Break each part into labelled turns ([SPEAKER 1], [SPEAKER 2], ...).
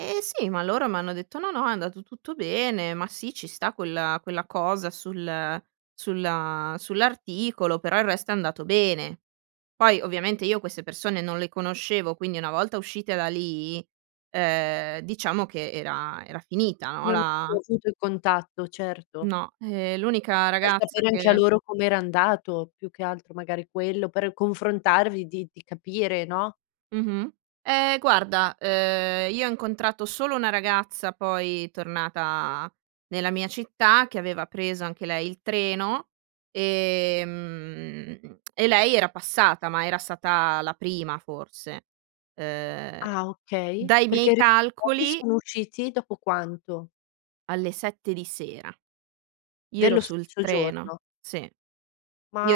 [SPEAKER 1] Eh sì, ma loro m'hanno detto: "No, no, è andato tutto bene, ma sì ci sta quella quella cosa sul sulla sull'articolo, però il resto è andato bene". Poi ovviamente io queste persone non le conoscevo, quindi una volta uscite da lì, ehm, diciamo che era era finita, no,
[SPEAKER 2] Non hai più
[SPEAKER 1] la
[SPEAKER 2] avuto il contatto, certo.
[SPEAKER 1] No, ehm, l'unica
[SPEAKER 2] [unintelligible] Per
[SPEAKER 1] ragazza
[SPEAKER 2] sapere anche a
[SPEAKER 1] che
[SPEAKER 2] loro com'era andato, più che altro magari quello, per confrontarvi, di di capire, no?
[SPEAKER 1] Mh-mh. Eh guarda, uhm, io ho incontrato solo una ragazza poi tornata nella mia città, che aveva preso anche lei il treno, ehm, e lei era passata, ma era stata la prima forse. Uhm,
[SPEAKER 2] Ah, okay,
[SPEAKER 1] dai
[SPEAKER 2] perché
[SPEAKER 1] miei
[SPEAKER 2] i [unintelligible]
[SPEAKER 1] calcoli
[SPEAKER 2] sono usciti, dopo quanto?
[SPEAKER 1] Alle 7 di sera, io ero
[SPEAKER 2] Dello
[SPEAKER 1] sul
[SPEAKER 2] stesso
[SPEAKER 1] treno,
[SPEAKER 2] giorno.
[SPEAKER 1] sì, io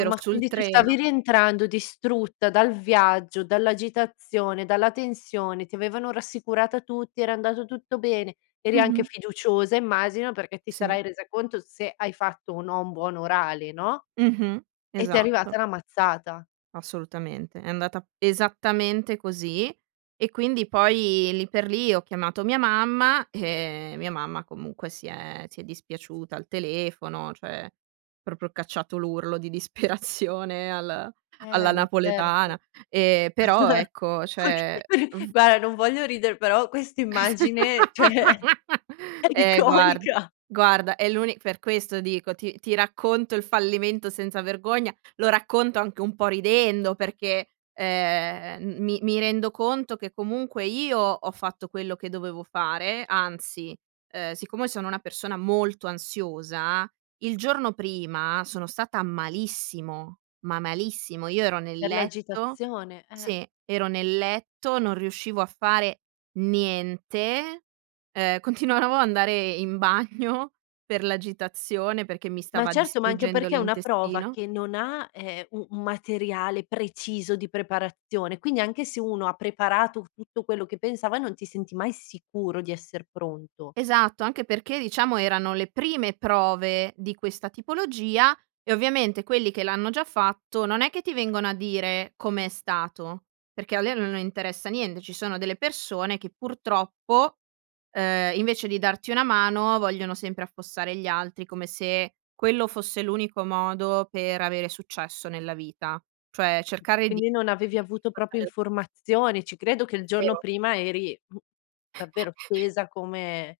[SPEAKER 1] ero sul
[SPEAKER 2] quindi tu stavi
[SPEAKER 1] treno.
[SPEAKER 2] rientrando distrutta dal viaggio, dall'agitazione, dalla tensione, ti avevano rassicurata tutti, era andato tutto bene, eri
[SPEAKER 1] Mh-mh.
[SPEAKER 2] anche fiduciosa immagino, perché ti
[SPEAKER 1] Sì.
[SPEAKER 2] sarai resa conto se hai fatto o no un buon orale, no.
[SPEAKER 1] Mh-mh.
[SPEAKER 2] E ti è
[SPEAKER 1] Esatto.
[SPEAKER 2] arrivata la mazzata.
[SPEAKER 1] Assolutamente, è andata esattamente così e quindi poi lì per lì ho chiamato mia mamma e mia mamma comunque si è si è dispiaciuta al telefono, cioè proprio cacciato l'urlo di disperazione al alla
[SPEAKER 2] Eh, ma certo.
[SPEAKER 1] napoletana. E però ecco, cioè v
[SPEAKER 2] Guarda, non voglio ridere, però
[SPEAKER 1] Esa
[SPEAKER 2] quest'immagine, cioè, è
[SPEAKER 1] eh guard
[SPEAKER 2] iconica.
[SPEAKER 1] guarda è l'uni per questo dico, ti ti racconto il fallimento senza vergogna, lo racconto anche un po' ridendo perché, ehm, m mi mi rendo conto che comunque io ho fatto quello che dovevo fare, anzi, ehm, siccome sono una persona molto ansiosa, il giorno prima sono stata malissimo, ma malissimo. Io ero nel
[SPEAKER 2] Per
[SPEAKER 1] letto
[SPEAKER 2] l'agitazione, eh.
[SPEAKER 1] sì, ero nel letto, non riuscivo a fare niente, ehm, continuavo ad andare in bagno per l'agitazione perché mi
[SPEAKER 2] Ma
[SPEAKER 1] stava
[SPEAKER 2] certo, ma anche
[SPEAKER 1] distruggendo
[SPEAKER 2] perché è una prova
[SPEAKER 1] l'intestino.
[SPEAKER 2] che non ha, ehm, u un materiale preciso di preparazione, quindi anche se uno ha preparato tutto quello che pensava, non ti senti mai sicuro di esser pronto.
[SPEAKER 1] Esatto, anche perché diciamo erano le prime prove di questa tipologia e ovviamente quelli che l'hanno già fatto non è che ti vengono a dire come è stato, perché a lei non interessa niente. Ci sono delle persone che purtroppo, uhm, invece di darti una mano vogliono sempre affossare gli altri, come se quello fosse l'unico modo per avere successo nella vita. Cioè cercare di
[SPEAKER 2] Quindi non
[SPEAKER 1] mettere
[SPEAKER 2] avevi
[SPEAKER 1] in
[SPEAKER 2] avuto
[SPEAKER 1] difficoltà
[SPEAKER 2] proprio
[SPEAKER 1] le altre perso
[SPEAKER 2] informazioni. Ci credo che il giorno
[SPEAKER 1] 0.
[SPEAKER 2] prima eri davvero tesa come